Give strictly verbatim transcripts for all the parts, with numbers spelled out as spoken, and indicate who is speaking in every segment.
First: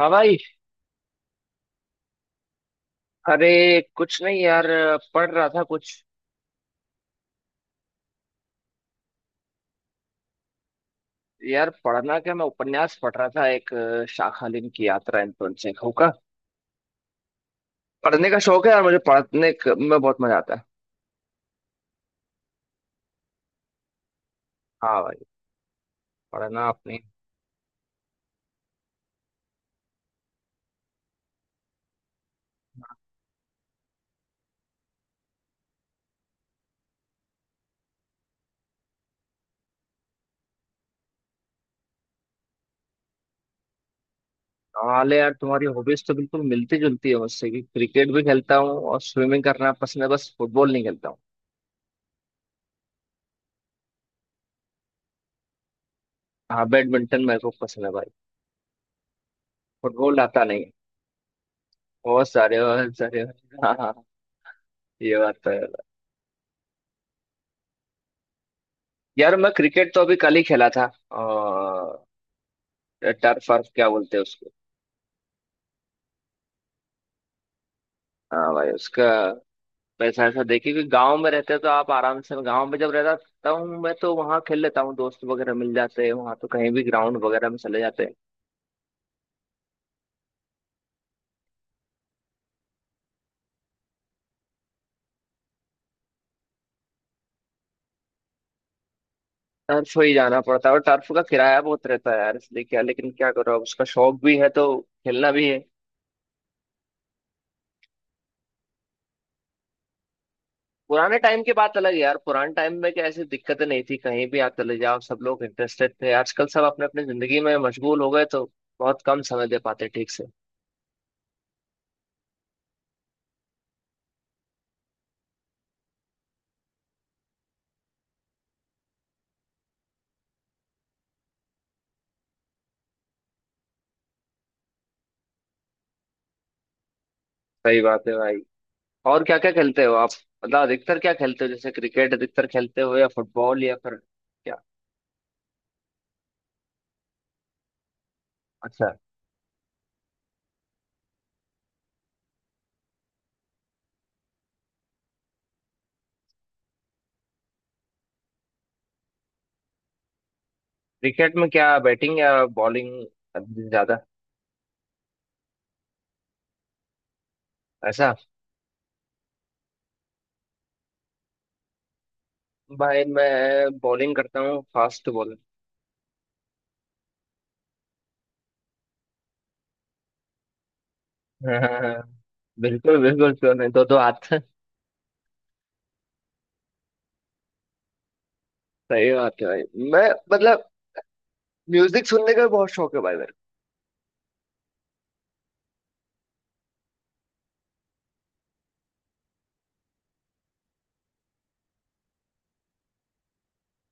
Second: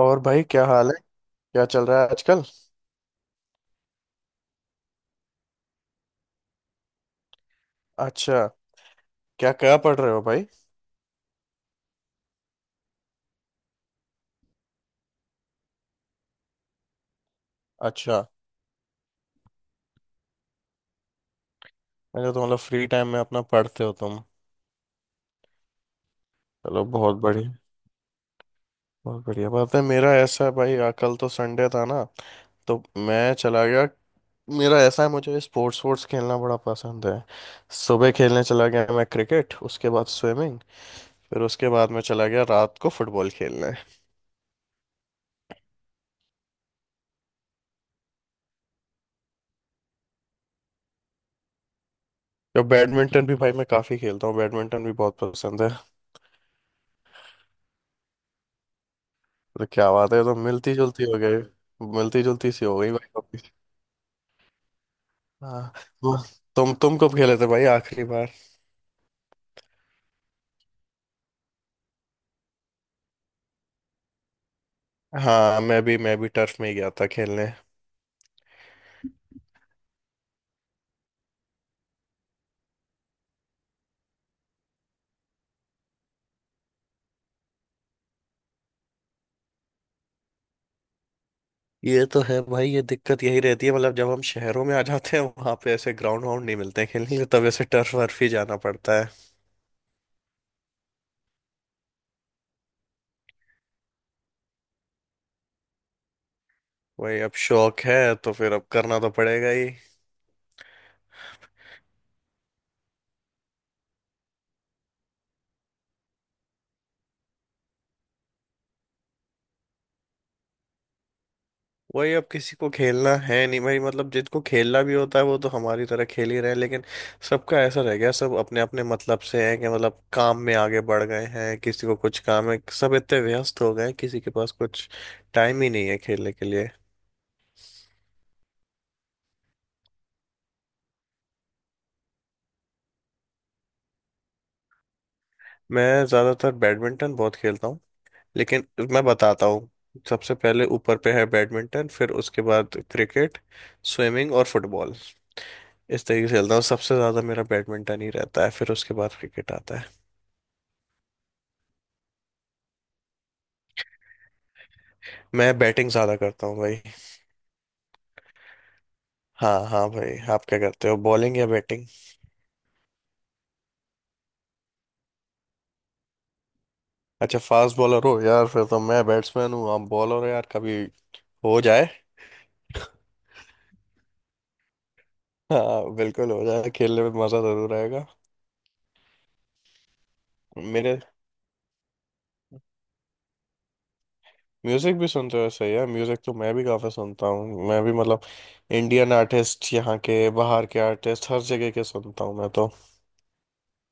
Speaker 1: हाँ भाई।
Speaker 2: भाई, क्या हाल है? क्या चल रहा है आजकल?
Speaker 1: अरे कुछ नहीं यार, पढ़ रहा था कुछ।
Speaker 2: अच्छा, क्या क्या पढ़ रहे हो भाई?
Speaker 1: यार पढ़ना क्या, मैं उपन्यास पढ़ रहा था एक अ, शाखालिन की यात्रा, एंटोन चेखव का।
Speaker 2: अच्छा।
Speaker 1: पढ़ने का शौक है यार मुझे, पढ़ने क- में बहुत मजा आता है।
Speaker 2: मैंने तो मतलब फ्री टाइम में अपना पढ़ते हो तुम?
Speaker 1: हाँ भाई, पढ़ना
Speaker 2: चलो,
Speaker 1: अपनी।
Speaker 2: बहुत बढ़िया। बहुत बढ़िया बात है। मेरा ऐसा है भाई, आ, कल तो संडे था ना, तो मैं चला गया। मेरा ऐसा है मुझे स्पोर्ट्स स्पोर्ट्स खेलना बड़ा पसंद है। सुबह खेलने चला गया मैं क्रिकेट, उसके बाद स्विमिंग, फिर उसके बाद मैं चला गया रात को फुटबॉल खेलने।
Speaker 1: हाल है यार, तुम्हारी हॉबीज तो बिल्कुल मिलती जुलती है मुझसे कि क्रिकेट भी खेलता हूँ और स्विमिंग करना पसंद है, बस फुटबॉल नहीं खेलता हूँ।
Speaker 2: तो बैडमिंटन भी भाई मैं काफ़ी खेलता हूँ, बैडमिंटन भी बहुत पसंद है।
Speaker 1: हाँ बैडमिंटन मेरे को पसंद है भाई।
Speaker 2: तो क्या बात
Speaker 1: फुटबॉल
Speaker 2: है, तो
Speaker 1: आता नहीं है।
Speaker 2: मिलती जुलती हो गई। मिलती
Speaker 1: बहुत
Speaker 2: जुलती
Speaker 1: सारे
Speaker 2: सी हो गई
Speaker 1: बहुत
Speaker 2: भाई
Speaker 1: सारे।
Speaker 2: कॉपी।
Speaker 1: हाँ हाँ, ये बात तो है।
Speaker 2: हाँ। वो- तुम तुम कब खेले थे भाई आखिरी बार?
Speaker 1: यार मैं क्रिकेट तो अभी कल ही खेला था। टर्फ वर्फ क्या बोलते हैं उसको।
Speaker 2: हाँ, मैं भी मैं भी टर्फ में ही गया था खेलने।
Speaker 1: हाँ भाई उसका पैसा। ऐसा देखिए कि गांव में रहते तो आप आराम से, गांव में जब रहता हूँ मैं तो वहां खेल लेता हूँ, दोस्त वगैरह मिल जाते हैं, वहां तो कहीं भी ग्राउंड वगैरह में चले जाते हैं।
Speaker 2: ये तो है भाई, ये दिक्कत यही रहती है मतलब जब हम शहरों में आ जाते हैं वहां पे ऐसे ग्राउंड वाउंड नहीं मिलते हैं खेलने के लिए, तब ऐसे टर्फ वर्फ ही जाना पड़ता है।
Speaker 1: टर्फ ही जाना पड़ता है और टर्फ का किराया बहुत रहता है यार, इसलिए क्या, लेकिन क्या करो, अब उसका शौक भी है तो खेलना भी है।
Speaker 2: वही, अब शौक है तो फिर अब करना तो पड़ेगा ही।
Speaker 1: पुराने टाइम की बात अलग है यार, पुराने टाइम में क्या ऐसी दिक्कतें नहीं थी, कहीं भी आप चले जाओ सब लोग इंटरेस्टेड थे, आजकल सब अपने अपने जिंदगी में मशगूल हो गए तो बहुत कम समय दे पाते ठीक से।
Speaker 2: वही अब किसी को खेलना है नहीं भाई, मतलब जिनको खेलना भी होता है वो तो हमारी तरह खेल ही रहे हैं, लेकिन सबका ऐसा रह गया सब अपने अपने मतलब से हैं कि मतलब काम में आगे बढ़ गए हैं, किसी को कुछ काम है, सब इतने व्यस्त हो गए हैं किसी के पास कुछ टाइम ही नहीं है खेलने के लिए।
Speaker 1: सही बात है भाई। और क्या क्या खेलते हो आप, मतलब अधिकतर क्या खेलते हो, जैसे क्रिकेट अधिकतर खेलते हो या फुटबॉल या फिर क्या।
Speaker 2: मैं ज़्यादातर बैडमिंटन बहुत खेलता हूँ, लेकिन
Speaker 1: अच्छा।
Speaker 2: मैं बताता हूँ। सबसे पहले ऊपर पे है बैडमिंटन, फिर उसके बाद क्रिकेट, स्विमिंग और फुटबॉल। इस तरीके से खेलता हूँ, सबसे ज़्यादा मेरा बैडमिंटन ही रहता है फिर उसके बाद क्रिकेट आता है।
Speaker 1: क्रिकेट में क्या, बैटिंग या बॉलिंग ज्यादा।
Speaker 2: मैं बैटिंग ज्यादा करता हूँ भाई।
Speaker 1: ऐसा।
Speaker 2: हाँ हाँ भाई, आप क्या करते हो, बॉलिंग या बैटिंग?
Speaker 1: भाई मैं बॉलिंग करता हूँ, फास्ट बॉलर।
Speaker 2: अच्छा, फास्ट बॉलर हो यार, फिर तो मैं बैट्समैन हूँ आप बॉलर हो यार, कभी हो जाए।
Speaker 1: हाँ। बिल्कुल बिल्कुल, क्यों नहीं, दो दो हाथ।
Speaker 2: हाँ बिल्कुल, हो जाए, खेलने में मजा जरूर आएगा।
Speaker 1: सही बात है भाई। मैं मतलब,
Speaker 2: मेरे
Speaker 1: म्यूजिक सुनने का भी बहुत शौक है भाई मेरे
Speaker 2: म्यूजिक भी सुनते हो, सही है। म्यूजिक तो मैं भी काफी सुनता हूँ, मैं भी मतलब इंडियन आर्टिस्ट, यहाँ के, बाहर के आर्टिस्ट हर जगह के सुनता हूँ मैं तो।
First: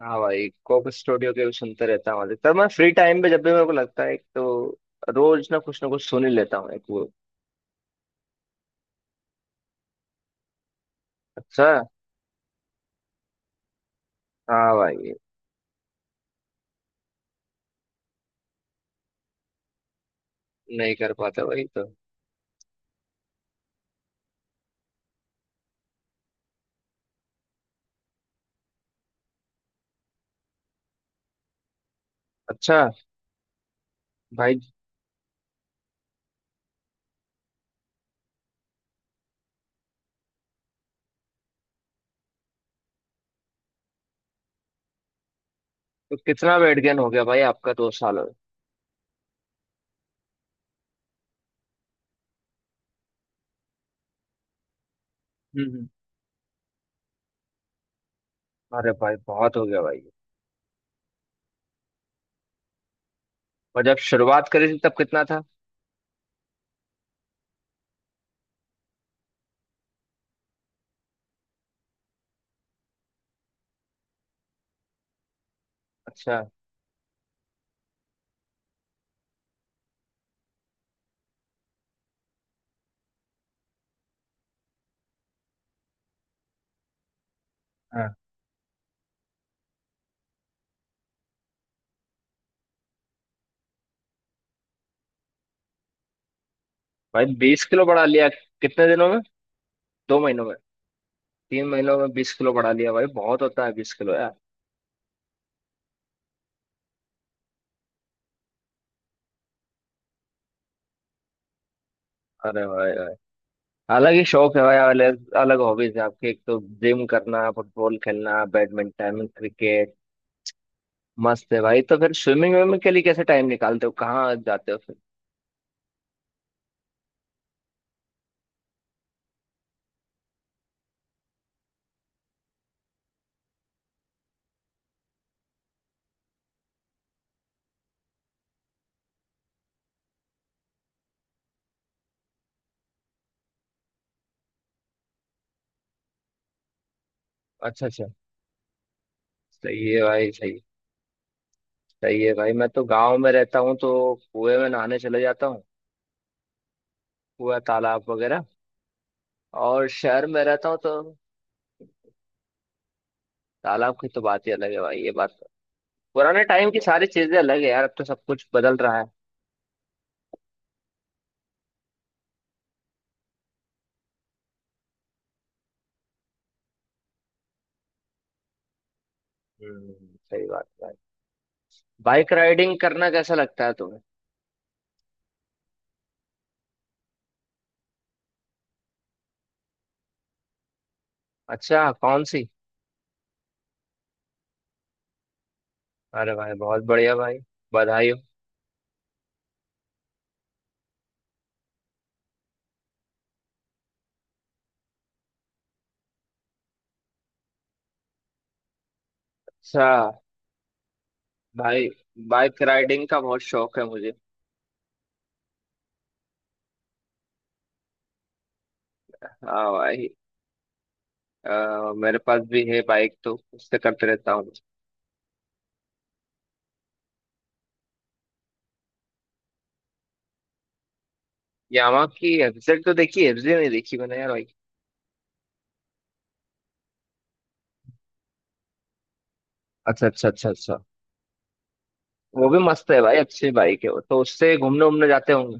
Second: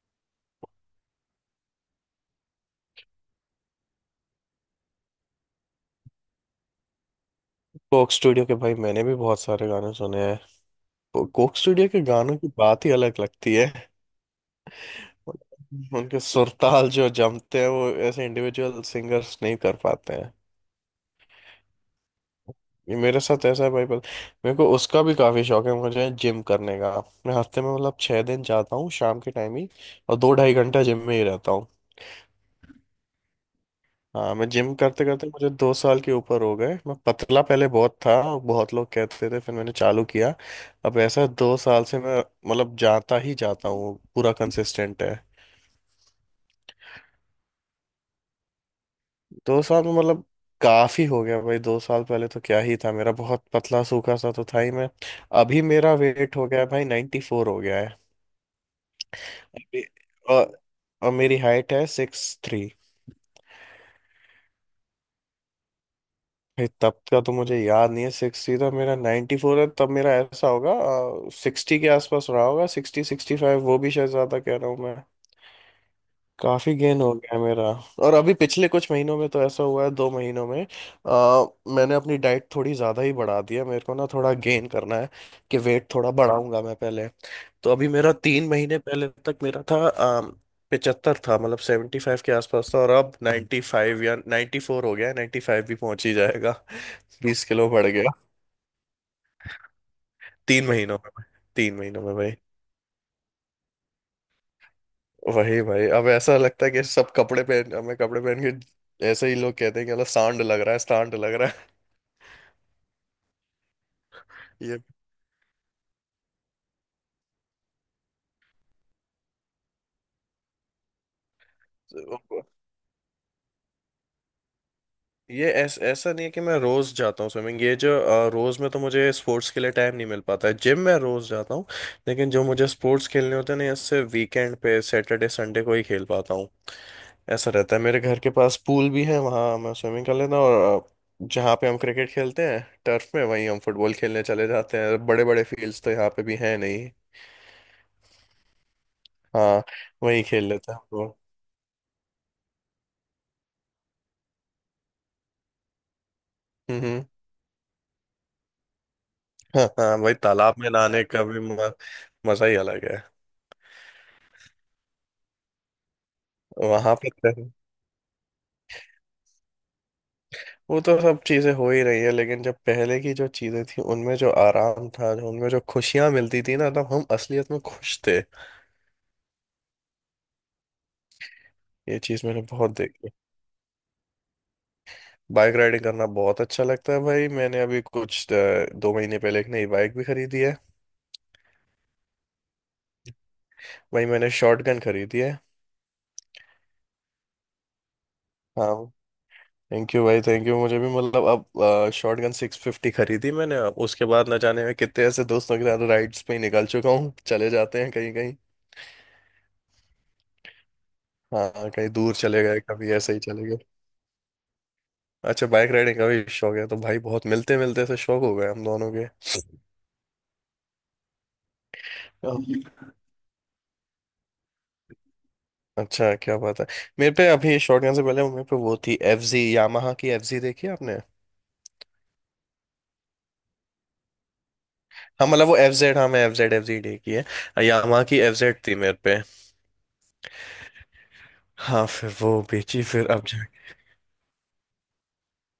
Speaker 1: को। हाँ भाई, कोक स्टूडियो के भी सुनते रहता हूँ अधिकतर, मैं फ्री टाइम पे जब भी मेरे को लगता है एक तो रोज ना कुछ ना कुछ सुन ही लेता हूँ एक वो।
Speaker 2: कोक स्टूडियो के भाई मैंने भी बहुत सारे गाने सुने हैं, कोक
Speaker 1: अच्छा।
Speaker 2: स्टूडियो के गानों की बात ही अलग लगती है।
Speaker 1: हाँ भाई,
Speaker 2: उनके सुरताल जो जमते हैं वो ऐसे इंडिविजुअल सिंगर्स नहीं कर पाते हैं।
Speaker 1: नहीं कर पाते वही तो।
Speaker 2: ये मेरे साथ ऐसा है भाई, पर मेरे को उसका भी काफी शौक है, मुझे जिम करने का। मैं हफ्ते में मतलब छह दिन जाता हूँ शाम के टाइम ही, और दो ढाई घंटा जिम में ही रहता हूँ।
Speaker 1: अच्छा
Speaker 2: हाँ मैं
Speaker 1: भाई,
Speaker 2: जिम करते करते मुझे दो साल के ऊपर हो गए। मैं पतला पहले बहुत था और बहुत लोग कहते थे, फिर मैंने चालू किया। अब ऐसा दो साल से मैं मतलब जाता ही जाता हूँ, पूरा कंसिस्टेंट है।
Speaker 1: तो कितना वेट गेन हो गया भाई आपका दो सालों में।
Speaker 2: दो साल में मतलब काफी हो गया भाई। दो साल पहले तो क्या ही था मेरा, बहुत पतला सूखा सा तो था ही मैं। अभी
Speaker 1: हम्म हम्म,
Speaker 2: मेरा वेट हो गया है भाई, नाइन्टी फोर हो गया है
Speaker 1: अरे भाई बहुत हो गया
Speaker 2: अभी।
Speaker 1: भाई।
Speaker 2: और, और मेरी हाइट है सिक्स थ्री।
Speaker 1: और जब शुरुआत करी थी तब कितना था।
Speaker 2: भाई तब का तो मुझे याद नहीं है। सिक्स थ्री था मेरा, नाइन्टी फोर है, तब मेरा ऐसा होगा सिक्सटी के आसपास रहा होगा, सिक्सटी सिक्सटी फाइव, वो भी शायद ज्यादा कह रहा हूँ मैं।
Speaker 1: अच्छा।
Speaker 2: काफी गेन हो गया मेरा। और अभी पिछले कुछ महीनों में तो ऐसा हुआ है, दो महीनों में, आ, मैंने अपनी डाइट थोड़ी ज्यादा ही बढ़ा दी है, मेरे को ना थोड़ा गेन करना है कि वेट थोड़ा बढ़ाऊंगा मैं पहले। तो अभी मेरा
Speaker 1: हाँ
Speaker 2: तीन महीने पहले तक मेरा था आ, सेवंटी फाइव था, मतलब सेवंटी फाइव के आसपास था, और अब नाइन्टी फाइव या नाइन्टी फोर हो गया है, नाइन्टी फाइव भी पहुंच ही जाएगा।
Speaker 1: भाई,
Speaker 2: बीस
Speaker 1: बीस
Speaker 2: किलो
Speaker 1: किलो
Speaker 2: बढ़
Speaker 1: बढ़ा
Speaker 2: गया
Speaker 1: लिया। कितने दिनों में, दो महीनों में,
Speaker 2: तीन महीनों में,
Speaker 1: तीन
Speaker 2: तीन
Speaker 1: महीनों
Speaker 2: महीनों
Speaker 1: में
Speaker 2: में
Speaker 1: बीस
Speaker 2: भाई।
Speaker 1: किलो बढ़ा लिया भाई, बहुत होता है बीस किलो यार।
Speaker 2: वही भाई अब ऐसा लगता है कि सब कपड़े पहन मैं कपड़े पहन के ऐसे ही लोग कहते हैं कि मतलब सांड लग रहा है, सांड लग रहा।
Speaker 1: अरे भाई भाई, अलग ही शौक है भाई,
Speaker 2: ये
Speaker 1: अलग अलग हॉबीज है आपकी, एक तो जिम करना, फुटबॉल खेलना, बैडमिंटन, क्रिकेट। मस्त है भाई, तो फिर स्विमिंग विमिंग के लिए कैसे टाइम निकालते हो, कहाँ जाते हो फिर।
Speaker 2: ये ऐस, ऐसा नहीं है कि मैं रोज जाता हूँ स्विमिंग। ये जो अ, रोज में तो मुझे स्पोर्ट्स के लिए टाइम नहीं मिल पाता है, जिम में रोज जाता हूँ, लेकिन जो मुझे स्पोर्ट्स खेलने होते हैं ना इससे वीकेंड पे सैटरडे संडे को ही खेल पाता हूँ। ऐसा रहता है, मेरे घर के पास पूल भी है वहाँ मैं स्विमिंग कर लेता हूँ, और अ, जहाँ पे हम क्रिकेट खेलते हैं टर्फ में, वहीं हम फुटबॉल खेलने चले जाते हैं, बड़े बड़े फील्ड्स तो यहाँ पे भी हैं नहीं।
Speaker 1: अच्छा अच्छा।
Speaker 2: हाँ,
Speaker 1: सही है
Speaker 2: वहीं
Speaker 1: भाई,
Speaker 2: खेल
Speaker 1: सही है।
Speaker 2: लेते हैं हम लोग।
Speaker 1: सही है भाई, मैं तो गांव में रहता हूँ तो कुएं में नहाने चले जाता हूँ,
Speaker 2: हम्म हम्म।
Speaker 1: कुआ तालाब वगैरह।
Speaker 2: हाँ
Speaker 1: और
Speaker 2: हाँ, वही
Speaker 1: शहर में
Speaker 2: तालाब
Speaker 1: रहता
Speaker 2: में
Speaker 1: हूँ तो
Speaker 2: नहाने का भी म- मजा ही अलग है।
Speaker 1: तालाब की तो बात ही अलग है भाई, ये बात तो। पुराने टाइम की
Speaker 2: वहां
Speaker 1: सारी
Speaker 2: पे
Speaker 1: चीजें
Speaker 2: तो-
Speaker 1: अलग है यार, अब तो सब कुछ बदल रहा है।
Speaker 2: वो तो सब चीजें हो ही रही है लेकिन जब पहले की जो चीजें थी उनमें जो आराम था, जो उनमें जो खुशियां मिलती थी ना, तब हम असलियत में खुश थे।
Speaker 1: हम्म। सही बात है भाई।
Speaker 2: ये चीज
Speaker 1: बाइक
Speaker 2: मैंने बहुत
Speaker 1: राइडिंग
Speaker 2: देखी।
Speaker 1: करना कैसा लगता है तुम्हें।
Speaker 2: बाइक राइडिंग करना बहुत अच्छा लगता है भाई। मैंने अभी कुछ अ, दो महीने पहले एक नई बाइक भी खरीदी है।
Speaker 1: अच्छा कौन सी।
Speaker 2: भाई मैंने शॉर्ट गन खरीदी है।
Speaker 1: अरे भाई बहुत बढ़िया भाई, बधाई हो।
Speaker 2: हाँ, थैंक यू भाई, थैंक यू। मुझे भी मतलब, अब शॉर्ट गन सिक्स फिफ्टी खरीदी मैंने, अब उसके बाद न जाने में कितने ऐसे दोस्तों के साथ राइड्स पे ही निकल चुका हूँ, चले जाते हैं कहीं कहीं।
Speaker 1: अच्छा।
Speaker 2: हाँ,
Speaker 1: भाई
Speaker 2: कहीं दूर चले
Speaker 1: बाइक
Speaker 2: गए, कभी
Speaker 1: राइडिंग
Speaker 2: ऐसे ही
Speaker 1: का बहुत
Speaker 2: चले गए।
Speaker 1: शौक है मुझे।
Speaker 2: अच्छा, बाइक राइडिंग का भी शौक है तो भाई, बहुत मिलते मिलते से शौक हो गए हम दोनों के।
Speaker 1: हाँ भाई, अ, मेरे पास
Speaker 2: हम्म।
Speaker 1: भी है बाइक तो उससे करते रहता हूँ।
Speaker 2: अच्छा, क्या बात है। मेरे पे अभी शॉटगन से पहले मेरे पे वो थी एफ जी, यामाहा की एफ जी देखी है आपने?
Speaker 1: यामा की एफजेड तो देखी, एफजेड नहीं देखी मैंने यार भाई।
Speaker 2: हाँ मतलब वो एफ जेड, हाँ मैं एफ जेड, एफ जी देखी है यामाहा की, एफ जेड थी मेरे पे।
Speaker 1: अच्छा अच्छा अच्छा अच्छा।
Speaker 2: हाँ फिर वो
Speaker 1: वो भी
Speaker 2: बेची
Speaker 1: मस्त है
Speaker 2: फिर
Speaker 1: भाई,
Speaker 2: अब जा-
Speaker 1: अच्छी बाइक है वो, तो उससे घूमने उमने जाते होंगे।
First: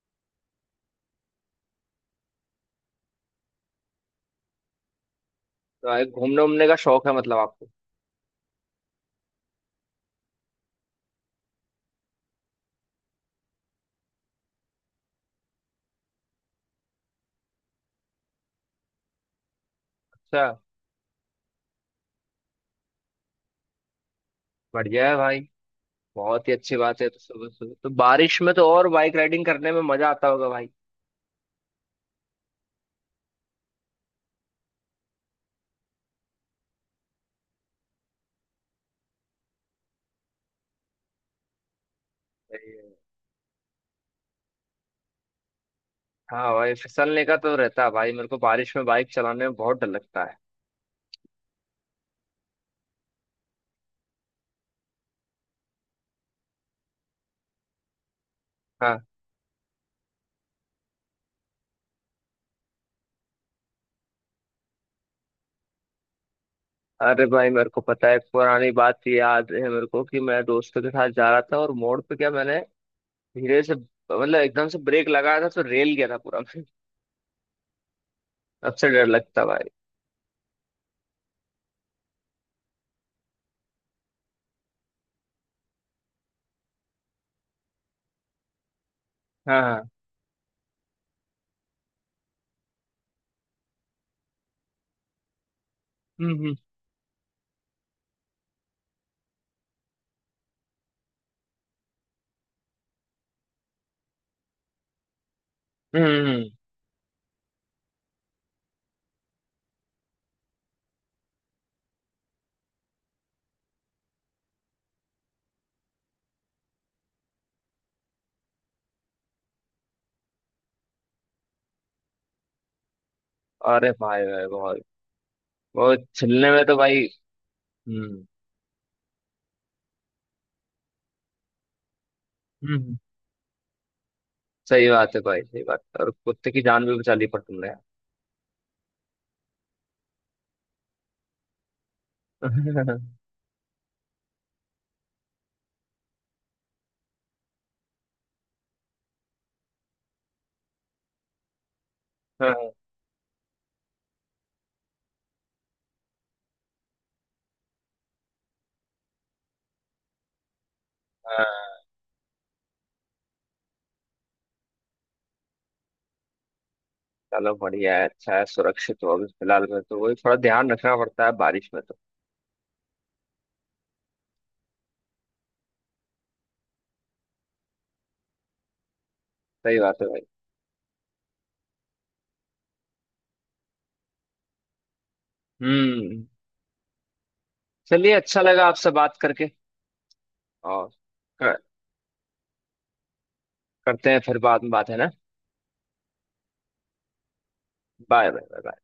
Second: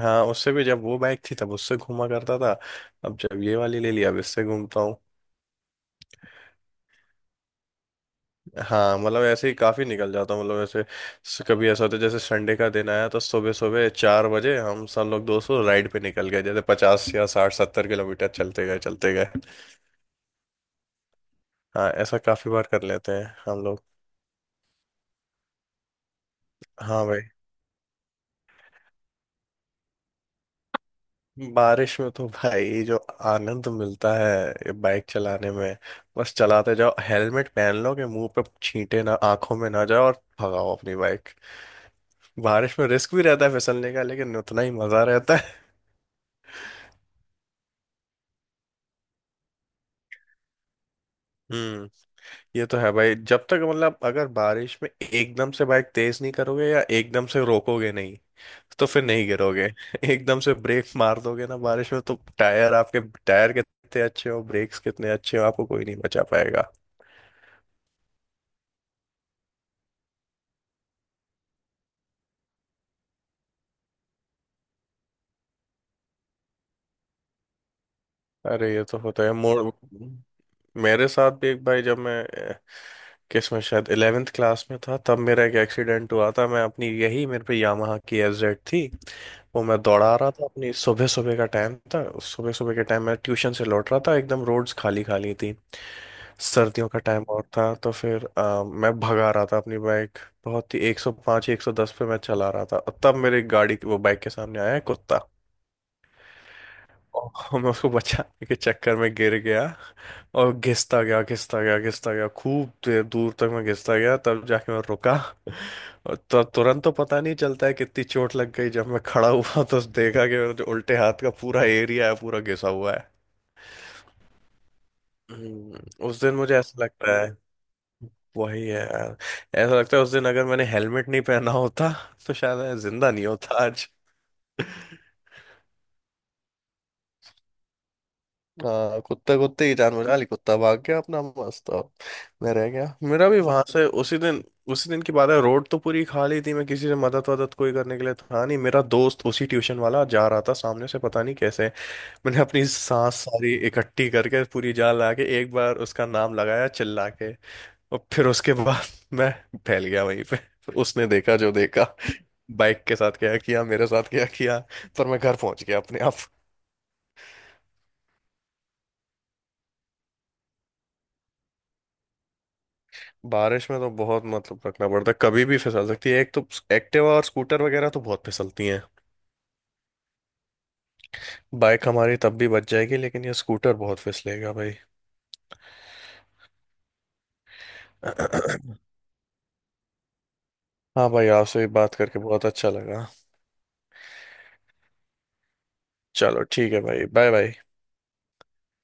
Speaker 2: हाँ उससे भी जब वो बाइक थी तब उससे घूमा करता था, अब जब ये वाली ले लिया अब इससे घूमता हूँ।
Speaker 1: तो भाई घूमने उमने का शौक है मतलब आपको।
Speaker 2: हाँ मतलब ऐसे ही काफी निकल जाता हूँ, मतलब ऐसे स- कभी ऐसा होता है जैसे संडे का दिन आया तो सुबह सुबह चार बजे हम सब लोग दोस्तों राइड पे निकल गए, जैसे पचास या साठ सत्तर किलोमीटर चलते गए चलते गए।
Speaker 1: अच्छा।
Speaker 2: हाँ ऐसा काफी बार कर लेते हैं हम लोग।
Speaker 1: बढ़िया है भाई, बहुत ही अच्छी बात
Speaker 2: हाँ
Speaker 1: है। तो
Speaker 2: भाई।
Speaker 1: सुबह सुबह तो, बारिश में तो और बाइक राइडिंग करने में मजा आता होगा भाई।
Speaker 2: बारिश में तो भाई जो आनंद मिलता है बाइक चलाने में, बस चलाते जाओ, हेलमेट पहन लो कि मुंह पे छींटे ना आंखों में ना जाए और भगाओ अपनी बाइक।
Speaker 1: सही
Speaker 2: बारिश में
Speaker 1: है।
Speaker 2: रिस्क भी रहता है फिसलने का, लेकिन उतना ही मजा रहता है।
Speaker 1: हाँ भाई फिसलने का तो रहता है भाई, मेरे को बारिश में बाइक चलाने में बहुत डर लगता है।
Speaker 2: हम्म। ये तो है भाई, जब तक मतलब अगर बारिश में एकदम से बाइक तेज नहीं करोगे या एकदम से रोकोगे नहीं तो फिर
Speaker 1: हाँ।
Speaker 2: नहीं गिरोगे। एकदम से ब्रेक मार दोगे ना बारिश में, तो टायर आपके, टायर कितने अच्छे हो, ब्रेक्स कितने अच्छे हो, आपको कोई नहीं बचा पाएगा।
Speaker 1: अरे भाई मेरे को पता है, एक पुरानी बात याद है मेरे को कि मैं दोस्तों के साथ जा रहा था और मोड़ पे क्या, मैंने धीरे से मतलब एकदम से ब्रेक लगाया था, तो रेल गया था पूरा मैं। अब
Speaker 2: अरे, ये
Speaker 1: से
Speaker 2: तो
Speaker 1: डर
Speaker 2: होता है
Speaker 1: लगता
Speaker 2: मोड़।
Speaker 1: भाई।
Speaker 2: मेरे साथ भी एक भाई, जब मैं किस में शायद ग्यारहवीं क्लास में था तब मेरा एक एक्सीडेंट हुआ था। मैं अपनी यही मेरे पे यामाहा की एफ जेड थी,
Speaker 1: हाँ
Speaker 2: वो मैं
Speaker 1: हाँ।
Speaker 2: दौड़ा रहा था अपनी, सुबह सुबह का टाइम था, सुबह सुबह के टाइम मैं ट्यूशन से लौट रहा था, एकदम रोड्स खाली खाली थी,
Speaker 1: हम्म हम्म
Speaker 2: सर्दियों का टाइम और था तो फिर अ, मैं भगा रहा था अपनी बाइक, बहुत ही एक सौ पाँच एक सौ दस पे मैं चला रहा था, और तब मेरी गाड़ी वो बाइक के सामने आया है कुत्ता,
Speaker 1: हम्म हम्म।
Speaker 2: और मैं उसको बचाने के चक्कर में गिर गया, और घिसता गया घिसता गया घिसता गया खूब देर दूर तक मैं घिसता गया, तब जाके मैं रुका। और तो तुरंत तो पता नहीं चलता है कितनी चोट लग गई, जब मैं खड़ा हुआ तो देखा कि मेरे जो उल्टे हाथ का पूरा एरिया है पूरा घिसा हुआ है।
Speaker 1: अरे भाई भाई, बहुत
Speaker 2: हम्म,
Speaker 1: बहुत
Speaker 2: उस दिन
Speaker 1: छिलने
Speaker 2: मुझे
Speaker 1: में तो
Speaker 2: ऐसा
Speaker 1: भाई।
Speaker 2: लगता है,
Speaker 1: हम्म
Speaker 2: वही है यार, ऐसा लगता है उस दिन अगर मैंने हेलमेट नहीं पहना होता तो शायद मैं
Speaker 1: हम्म।
Speaker 2: जिंदा नहीं होता आज।
Speaker 1: सही बात है भाई, सही बात है। और कुत्ते की जान भी बचा ली पर तुमने।
Speaker 2: हाँ, कुत्ते कुत्ते की जान बचा ली, कुत्ता भाग गया अपना मस्त, अब मैं रह गया। मेरा भी वहां से उसी दिन, उसी दिन की बात है। रोड तो पूरी खाली थी, मैं किसी से मदद वदद, कोई करने के लिए था नहीं, मेरा दोस्त उसी ट्यूशन वाला जा रहा था सामने से पता नहीं कैसे। मैंने अपनी
Speaker 1: हाँ
Speaker 2: सांस सारी इकट्ठी करके पूरी जान लगा के एक बार उसका नाम लगाया चिल्ला के, और फिर उसके बाद मैं फैल गया वहीं पे। उसने देखा जो
Speaker 1: हाँ,
Speaker 2: देखा, बाइक के साथ क्या किया मेरे साथ क्या किया, पर मैं घर पहुंच गया अपने आप।
Speaker 1: चलो बढ़िया है, अच्छा है, सुरक्षित हो अभी फिलहाल में तो, वही थोड़ा ध्यान रखना पड़ता है बारिश में तो।
Speaker 2: बारिश में तो बहुत मतलब रखना पड़ता है, कभी भी फिसल सकती है, एक तो एक्टिवा और स्कूटर वगैरह तो बहुत फिसलती हैं।
Speaker 1: सही बात है भाई।
Speaker 2: बाइक हमारी तब भी बच जाएगी, लेकिन ये स्कूटर बहुत फिसलेगा भाई।
Speaker 1: हम्म। चलिए, अच्छा लगा आपसे बात करके। और
Speaker 2: हाँ भाई
Speaker 1: कर,
Speaker 2: आपसे भी बात करके बहुत अच्छा लगा।
Speaker 1: करते हैं फिर बाद में बात, है ना।
Speaker 2: चलो ठीक है भाई, bye bye.
Speaker 1: Bye bye bye.